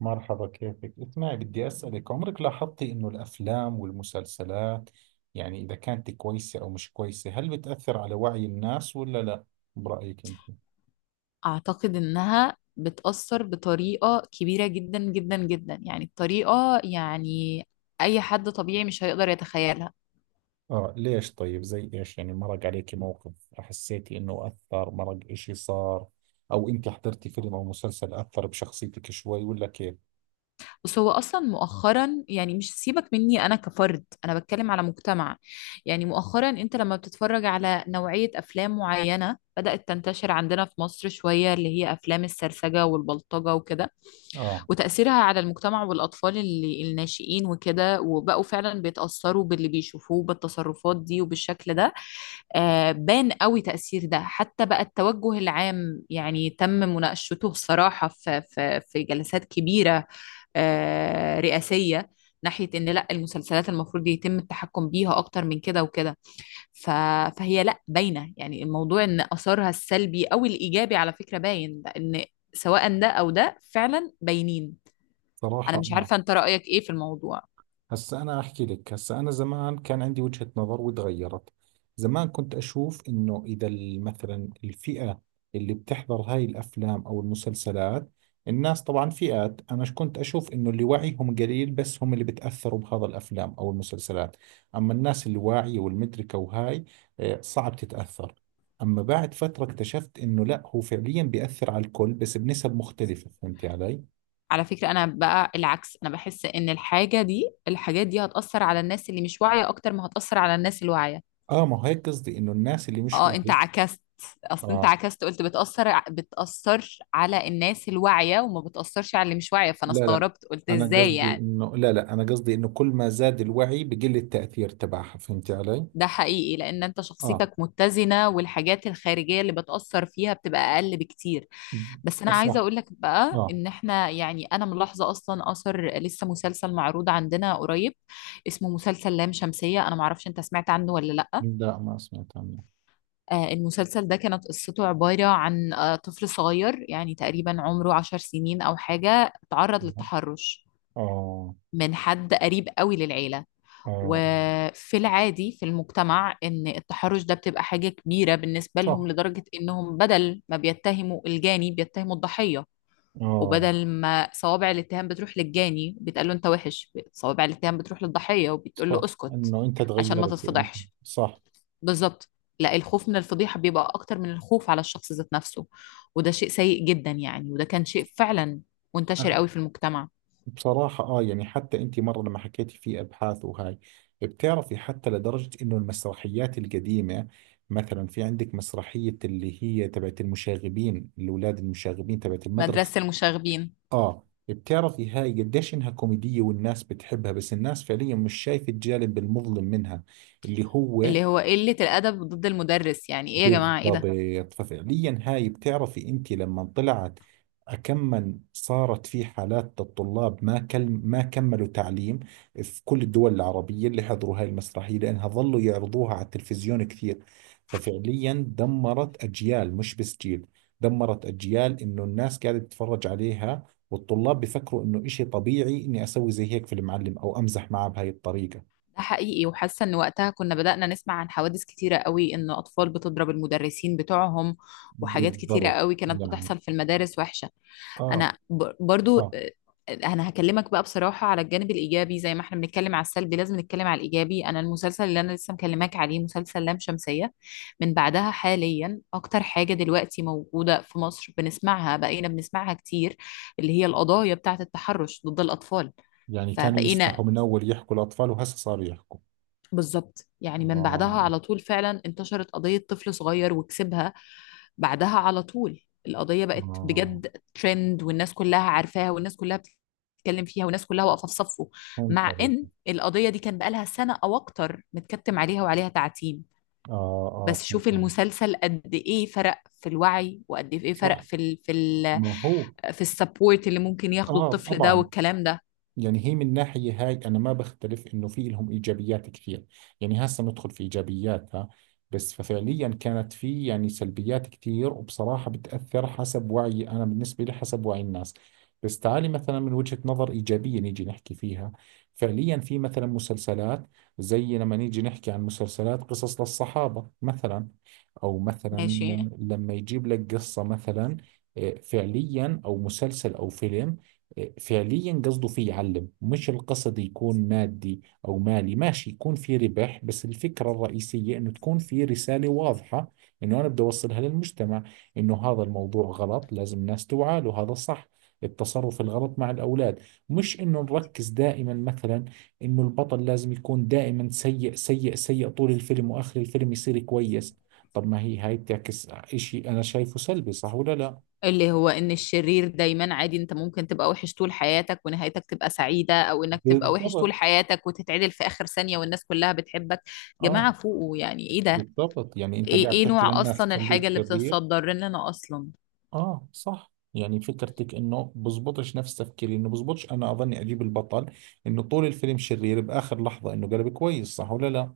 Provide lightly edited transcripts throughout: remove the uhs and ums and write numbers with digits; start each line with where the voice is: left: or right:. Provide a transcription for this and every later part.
right: مرحبا، كيفك؟ اسمعي، بدي أسألك عمرك لاحظتي إنه الأفلام والمسلسلات يعني إذا كانت كويسة أو مش كويسة هل بتأثر على وعي الناس ولا لا؟ برأيك أنت؟
left: أعتقد إنها بتأثر بطريقة كبيرة جدا جدا جدا، يعني الطريقة، يعني أي حد طبيعي مش هيقدر يتخيلها.
right: آه، ليش؟ طيب زي إيش؟ يعني مرق عليك موقف حسيتي إنه أثر؟ مرق إشي صار؟ أو أنت حضرتي فيلم أو مسلسل أثر بشخصيتك شوي ولا كيف؟
left: بس هو أصلا مؤخرا، يعني مش سيبك مني أنا كفرد، أنا بتكلم على مجتمع. يعني مؤخرا أنت لما بتتفرج على نوعية أفلام معينة بدأت تنتشر عندنا في مصر شوية، اللي هي أفلام السرسجة والبلطجة وكده،
right: آه،
left: وتأثيرها على المجتمع والأطفال اللي الناشئين وكده، وبقوا فعلا بيتأثروا باللي بيشوفوه بالتصرفات دي وبالشكل ده. آه، بان قوي تأثير ده، حتى بقى التوجه العام يعني تم مناقشته بصراحة في جلسات كبيرة، رئاسية، ناحية إن لا المسلسلات المفروض يتم التحكم بيها أكتر من كده وكده. ف... فهي لا باينة، يعني الموضوع إن آثارها السلبي أو الإيجابي على فكرة باين إن سواء ده أو ده فعلا باينين. انا
right: صراحة
left: مش
right: آه.
left: عارفه انت رايك ايه في الموضوع؟
right: هسا أنا أحكي لك. هسا أنا زمان كان عندي وجهة نظر وتغيرت. زمان كنت أشوف إنه إذا مثلا الفئة اللي بتحضر هاي الأفلام أو المسلسلات، الناس طبعا فئات، أنا كنت أشوف إنه اللي وعيهم قليل بس هم اللي بتأثروا بهذا الأفلام أو المسلسلات، أما الناس اللي واعية والمدركة وهاي صعب تتأثر. أما بعد فترة اكتشفت إنه لا، هو فعليا بيأثر على الكل بس بنسب مختلفة. فهمتي علي؟
left: على فكره، انا بقى العكس، انا بحس ان الحاجه دي، الحاجات دي هتاثر على الناس اللي مش واعيه اكتر ما هتاثر على الناس الواعيه.
right: آه، ما هيك قصدي، إنه الناس اللي مش
left: اه انت
right: واعية.
left: عكست. اصل انت
right: آه،
left: عكست، قلت بتاثر بتاثر على الناس الواعيه وما بتاثرش على اللي مش واعيه، فانا
right: لا لا،
left: استغربت، قلت
right: أنا
left: ازاي
right: قصدي
left: يعني.
right: إنه، لا لا، أنا قصدي إنه كل ما زاد الوعي بقل التأثير تبعها. فهمتي علي؟
left: ده حقيقي لان انت
right: آه،
left: شخصيتك متزنة، والحاجات الخارجية اللي بتأثر فيها بتبقى اقل بكتير. بس انا عايزة
right: صح.
left: اقول لك بقى
right: آه،
left: ان احنا، يعني انا ملاحظة اصلا اثر، لسه مسلسل معروض عندنا قريب اسمه مسلسل لام شمسية، انا معرفش انت سمعت عنه ولا لا.
right: لا، ما سمعت عنه.
left: آه، المسلسل ده كانت قصته عبارة عن طفل صغير يعني تقريبا عمره 10 سنين او حاجة، تعرض للتحرش
right: آه.
left: من حد قريب قوي للعيلة.
right: آه،
left: وفي العادي في المجتمع ان التحرش ده بتبقى حاجة كبيرة بالنسبة لهم،
right: صح.
left: لدرجة انهم بدل ما بيتهموا الجاني بيتهموا الضحية،
right: آه،
left: وبدل ما صوابع الاتهام بتروح للجاني بتقول له انت وحش، صوابع الاتهام بتروح للضحية وبتقول له
right: صح
left: اسكت
right: إنه أنت
left: عشان ما
right: تغيرت وأنت.
left: تتفضحش.
right: صح.
left: بالظبط. لا الخوف من الفضيحة بيبقى اكتر من الخوف على الشخص ذات نفسه، وده شيء سيء جدا يعني، وده كان شيء فعلا منتشر
right: آه.
left: قوي في المجتمع.
right: بصراحة يعني حتى أنت مرة لما حكيتي في أبحاث وهاي، بتعرفي حتى لدرجة إنه المسرحيات القديمة، مثلا في عندك مسرحية اللي هي تبعت المشاغبين، الأولاد المشاغبين تبعت المدرسة.
left: مدرسة المشاغبين،
right: اه، بتعرفي هاي قديش انها كوميدية والناس بتحبها، بس الناس فعليا مش شايفة الجانب المظلم منها، اللي هو...
left: اللي هو قلة الأدب ضد المدرس، يعني ايه يا جماعة، ايه
right: بالضبط.
left: ده؟
right: ففعليا هاي بتعرفي، انت لما طلعت كم صارت في حالات الطلاب، ما كل ما كملوا تعليم في كل الدول العربية اللي حضروا هاي المسرحية لأنها ظلوا يعرضوها على التلفزيون كثير. ففعليا دمرت أجيال، مش بس جيل، دمرت أجيال، إنه الناس قاعدة تتفرج عليها والطلاب بفكروا إنه إشي طبيعي إني أسوي زي هيك في المعلم أو أمزح معه بهاي الطريقة.
left: ده حقيقي، وحاسه ان وقتها كنا بدأنا نسمع عن حوادث كتيره قوي ان اطفال بتضرب المدرسين بتوعهم، وحاجات كتيره
right: بالضبط،
left: قوي كانت
right: يعني.
left: بتحصل في المدارس وحشه.
right: آه،
left: انا برضو
right: آه،
left: انا هكلمك بقى بصراحه على الجانب الايجابي. زي ما احنا بنتكلم على السلبي لازم نتكلم على الايجابي. انا المسلسل اللي انا لسه مكلماك عليه مسلسل لام شمسيه، من بعدها حاليا اكتر حاجه دلوقتي موجوده في مصر بقينا بنسمعها كتير، اللي هي القضايا بتاعه التحرش ضد الاطفال.
right: يعني كانوا
left: فبقينا
right: يسمحوا من أول يحكوا الأطفال وهسه صاروا يحكوا.
left: بالظبط، يعني من بعدها
right: آه.
left: على طول فعلا انتشرت قضية طفل صغير وكسبها. بعدها على طول القضية بقت
right: آه،
left: بجد ترند، والناس كلها عارفاها، والناس كلها بتتكلم فيها، والناس كلها واقفة في صفه،
right: فهمت
left: مع
right: عليك.
left: ان القضية دي كان بقالها سنة او اكتر متكتم عليها وعليها تعتيم.
right: آه. آه،
left: بس
right: فهمت
left: شوف
right: عليك.
left: المسلسل قد ايه فرق في الوعي، وقد ايه فرق
right: صح.
left: في ال في ال
right: ما هو...
left: في السبورت اللي ممكن ياخده
right: آه،
left: الطفل ده
right: طبعا.
left: والكلام ده.
right: يعني هي من ناحية هاي أنا ما بختلف إنه في لهم إيجابيات كثير، يعني هسه ندخل في إيجابياتها، بس ففعليا كانت في يعني سلبيات كثير، وبصراحة بتأثر حسب وعي، أنا بالنسبة لي حسب وعي الناس. بس تعالي مثلا من وجهة نظر إيجابية نيجي نحكي فيها، فعليا في مثلا مسلسلات زي لما نيجي نحكي عن مسلسلات قصص للصحابة مثلا، أو مثلا
left: ماشي.
right: لما يجيب لك قصة مثلا، فعليا أو مسلسل أو فيلم فعليا قصده فيه يعلم، مش القصد يكون مادي أو مالي، ماشي يكون في ربح بس الفكرة الرئيسية إنه تكون في رسالة واضحة إنه أنا بدي أوصلها للمجتمع، إنه هذا الموضوع غلط، لازم الناس توعى له، هذا صح التصرف الغلط مع الأولاد. مش إنه نركز دائما مثلا إنه البطل لازم يكون دائما سيء سيء سيء طول الفيلم وآخر الفيلم يصير كويس. طب ما هي هاي بتعكس إشي أنا شايفه سلبي، صح ولا لا؟
left: اللي هو ان الشرير دايما عادي، انت ممكن تبقى وحش طول حياتك ونهايتك تبقى سعيدة، او انك تبقى وحش طول
right: بالضبط.
left: حياتك وتتعدل في اخر ثانية والناس كلها بتحبك.
right: اه،
left: جماعة فوقوا، يعني ايه ده؟
right: بالضبط، يعني انت
left: ايه
right: قاعد
left: ايه
right: تحكي
left: نوع
right: للناس
left: اصلا الحاجة
right: خليك
left: اللي
right: شرير.
left: بتتصدر لنا اصلا.
right: اه، صح. يعني فكرتك انه بزبطش، نفس تفكيري انه بزبطش، انا اظني اجيب البطل انه طول الفيلم شرير، باخر لحظة انه قلب كويس، صح ولا لا؟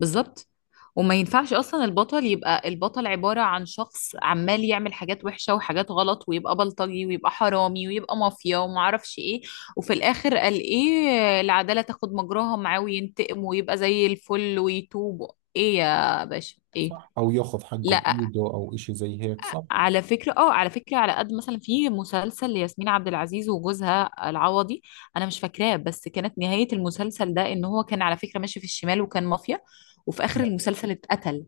left: بالظبط، وما ينفعش اصلا البطل يبقى، البطل عبارة عن شخص عمال يعمل حاجات وحشة وحاجات غلط، ويبقى بلطجي ويبقى حرامي ويبقى مافيا وما اعرفش ايه. وفي الاخر قال ايه، العدالة تاخد مجراها معاه وينتقم ويبقى زي الفل ويتوب، ايه يا باشا ايه؟
right: صح، او ياخذ حقه
left: لا،
right: بايده او اشي زي هيك. صح.
left: على فكرة على قد، مثلا في مسلسل لياسمين عبد العزيز وجوزها العوضي انا مش فاكراه، بس كانت نهاية المسلسل ده ان هو كان على فكرة ماشي في الشمال وكان مافيا، وفي اخر
right: اه،
left: المسلسل اتقتل.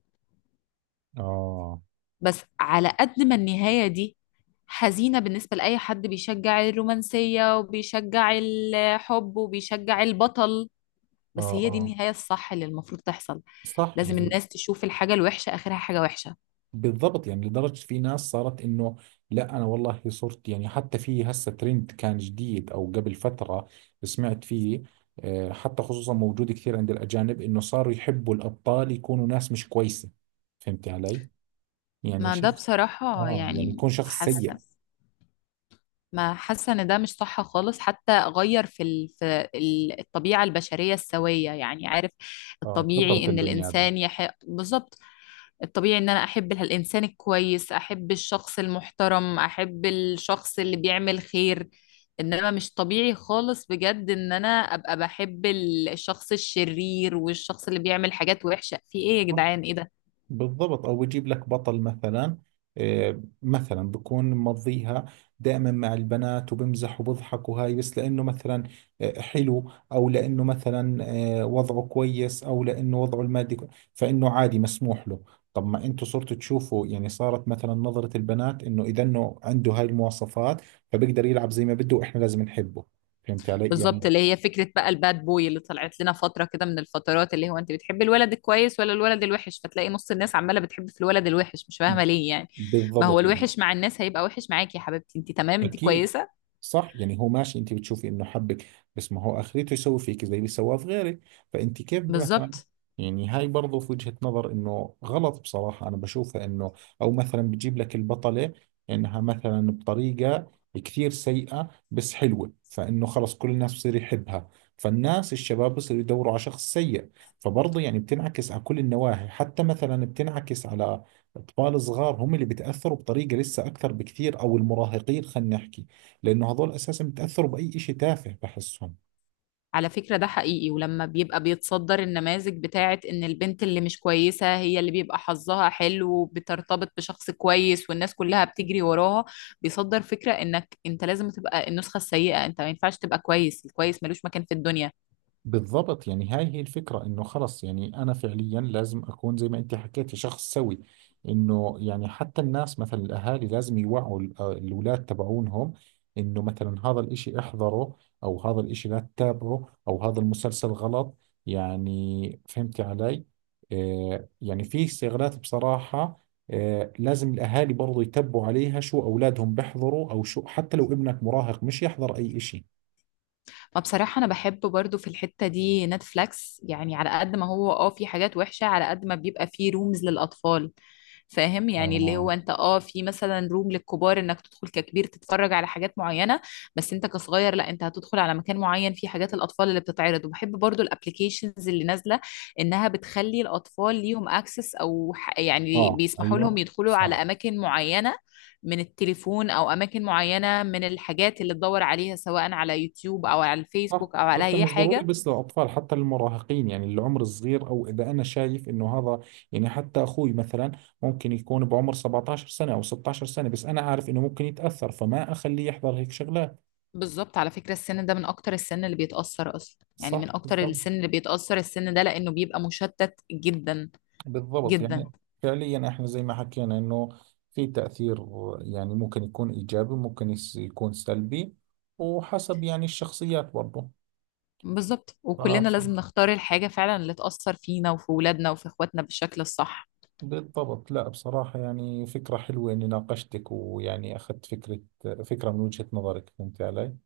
right: اه،
left: بس على قد ما النهاية دي حزينة بالنسبة لأي حد بيشجع الرومانسية وبيشجع الحب وبيشجع البطل، بس هي دي
right: اه،
left: النهاية الصح اللي المفروض تحصل.
right: صح،
left: لازم
right: يعني.
left: الناس تشوف الحاجة الوحشة آخرها حاجة وحشة.
right: بالضبط، يعني لدرجة في ناس صارت إنه، لا أنا والله صرت يعني، حتى في هسه ترند كان جديد أو قبل فترة سمعت فيه، حتى خصوصا موجود كثير عند الأجانب إنه صاروا يحبوا الأبطال يكونوا ناس مش كويسة. فهمت علي؟ يعني
left: ما ده
right: شوف،
left: بصراحة
right: يعني
left: يعني،
right: يكون شخص سيء.
left: حاسة ما حاسة إن ده مش صح خالص، حتى غير في الطبيعة البشرية السوية، يعني عارف،
right: اه، فطرة
left: الطبيعي إن
right: البني آدم.
left: الإنسان يحق بالظبط. الطبيعي ان انا احب الانسان الكويس، احب الشخص المحترم، احب الشخص اللي بيعمل خير. انما مش طبيعي خالص بجد ان انا ابقى بحب الشخص الشرير والشخص اللي بيعمل حاجات وحشة، في ايه يا جدعان ايه ده؟
right: بالضبط، او بجيب لك بطل مثلا، مثلا بكون مضيها دائما مع البنات وبمزح وبضحك وهاي، بس لانه مثلا حلو، او لانه مثلا وضعه كويس، او لانه وضعه المادي فانه عادي مسموح له. طب ما انتوا صرتوا تشوفوا يعني صارت مثلا نظرة البنات انه اذا انه عنده هاي المواصفات فبيقدر يلعب زي ما بده واحنا لازم نحبه. فهمت علي، يعني؟
left: بالظبط، اللي هي فكرة بقى الباد بوي اللي طلعت لنا فترة كده من الفترات، اللي هو انت بتحب الولد الكويس ولا الولد الوحش، فتلاقي نص الناس عمالة بتحب في الولد الوحش، مش فاهمة ليه يعني. ما هو
right: بالضبط، يعني.
left: الوحش مع الناس هيبقى وحش معاكي، يا حبيبتي انت تمام، انت
right: اكيد.
left: كويسة.
right: صح، يعني هو ماشي، انت بتشوفي انه حبك بس ما هو اخرته يسوي فيك زي اللي سواه في غيرك. فانت كيف مثلا؟
left: بالظبط،
right: يعني هاي برضو في وجهة نظر انه غلط، بصراحة انا بشوفها انه او مثلا بتجيب لك البطلة انها مثلا بطريقة كثير سيئة بس حلوة، فانه خلص كل الناس بصير يحبها، فالناس الشباب بصيروا يدوروا على شخص سيء، فبرضه يعني بتنعكس على كل النواحي، حتى مثلا بتنعكس على أطفال صغار هم اللي بتأثروا بطريقة لسه أكثر بكثير، أو المراهقين خلينا نحكي، لأنه هذول أساسا بتأثروا بأي إشي تافه بحسهم.
left: على فكرة ده حقيقي، ولما بيبقى بيتصدر النماذج بتاعت ان البنت اللي مش كويسة هي اللي بيبقى حظها حلو وبترتبط بشخص كويس والناس كلها بتجري وراها، بيصدر فكرة انك انت لازم تبقى النسخة السيئة، انت ما ينفعش تبقى كويس، الكويس ملوش مكان في الدنيا.
right: بالضبط، يعني هاي هي الفكرة، انه خلص يعني انا فعليا لازم اكون زي ما انت حكيتي شخص سوي، انه يعني حتى الناس مثلا الاهالي لازم يوعوا الاولاد تبعونهم، انه مثلا هذا الاشي احذره، او هذا الاشي لا تتابعه، او هذا المسلسل غلط. يعني فهمتي علي؟ آه، يعني في استغلالات، بصراحة لازم الاهالي برضو يتبعوا عليها شو اولادهم بيحضروا او شو، حتى لو ابنك مراهق مش يحضر اي اشي.
left: ما بصراحة أنا بحب برضو في الحتة دي نتفليكس، يعني على قد ما هو في حاجات وحشة، على قد ما بيبقى فيه رومز للأطفال. فاهم، يعني اللي هو
right: اه،
left: انت في مثلا روم للكبار انك تدخل ككبير تتفرج على حاجات معينة، بس انت كصغير لا، انت هتدخل على مكان معين فيه حاجات الأطفال اللي بتتعرض. وبحب برضو الابليكيشنز اللي نازلة، انها بتخلي الأطفال ليهم اكسس، او يعني
right: اه،
left: بيسمحوا
right: ايوه.
left: لهم يدخلوا على
right: صح.
left: أماكن معينة من التليفون، او اماكن معينه من الحاجات اللي تدور عليها سواء على يوتيوب او على
right: صح،
left: الفيسبوك او على
right: حتى
left: اي
right: مش ضروري
left: حاجه.
right: بس للأطفال، حتى للمراهقين، يعني العمر الصغير، أو إذا أنا شايف إنه هذا، يعني حتى أخوي مثلا ممكن يكون بعمر 17 سنة أو 16 سنة، بس أنا عارف إنه ممكن يتأثر فما أخليه يحضر هيك شغلات.
left: بالظبط، على فكره السن ده من اكتر السن اللي بيتاثر اصلا، يعني من
right: صح،
left: اكتر
right: بالضبط.
left: السن اللي بيتاثر السن ده، لانه بيبقى مشتت جدا
right: بالضبط،
left: جدا.
right: يعني فعليا إحنا زي ما حكينا إنه في تأثير، يعني ممكن يكون إيجابي، ممكن يكون سلبي، وحسب يعني الشخصيات.
left: بالظبط، وكلنا
right: برضه.
left: لازم نختار الحاجه فعلا اللي تاثر فينا وفي ولادنا وفي اخواتنا بالشكل الصح.
right: بالضبط، لا بصراحة يعني فكرة حلوة إني ناقشتك ويعني أخذت فكرة من وجهة نظرك. فهمت علي؟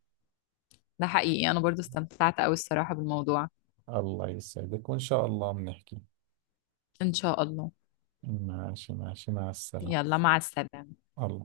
left: ده حقيقي، انا برضو استمتعت قوي الصراحه بالموضوع.
right: الله يسعدك، وإن شاء الله بنحكي.
left: ان شاء الله.
right: ماشي، ماشي، مع السلامة.
left: يلا مع السلامه.
right: الله.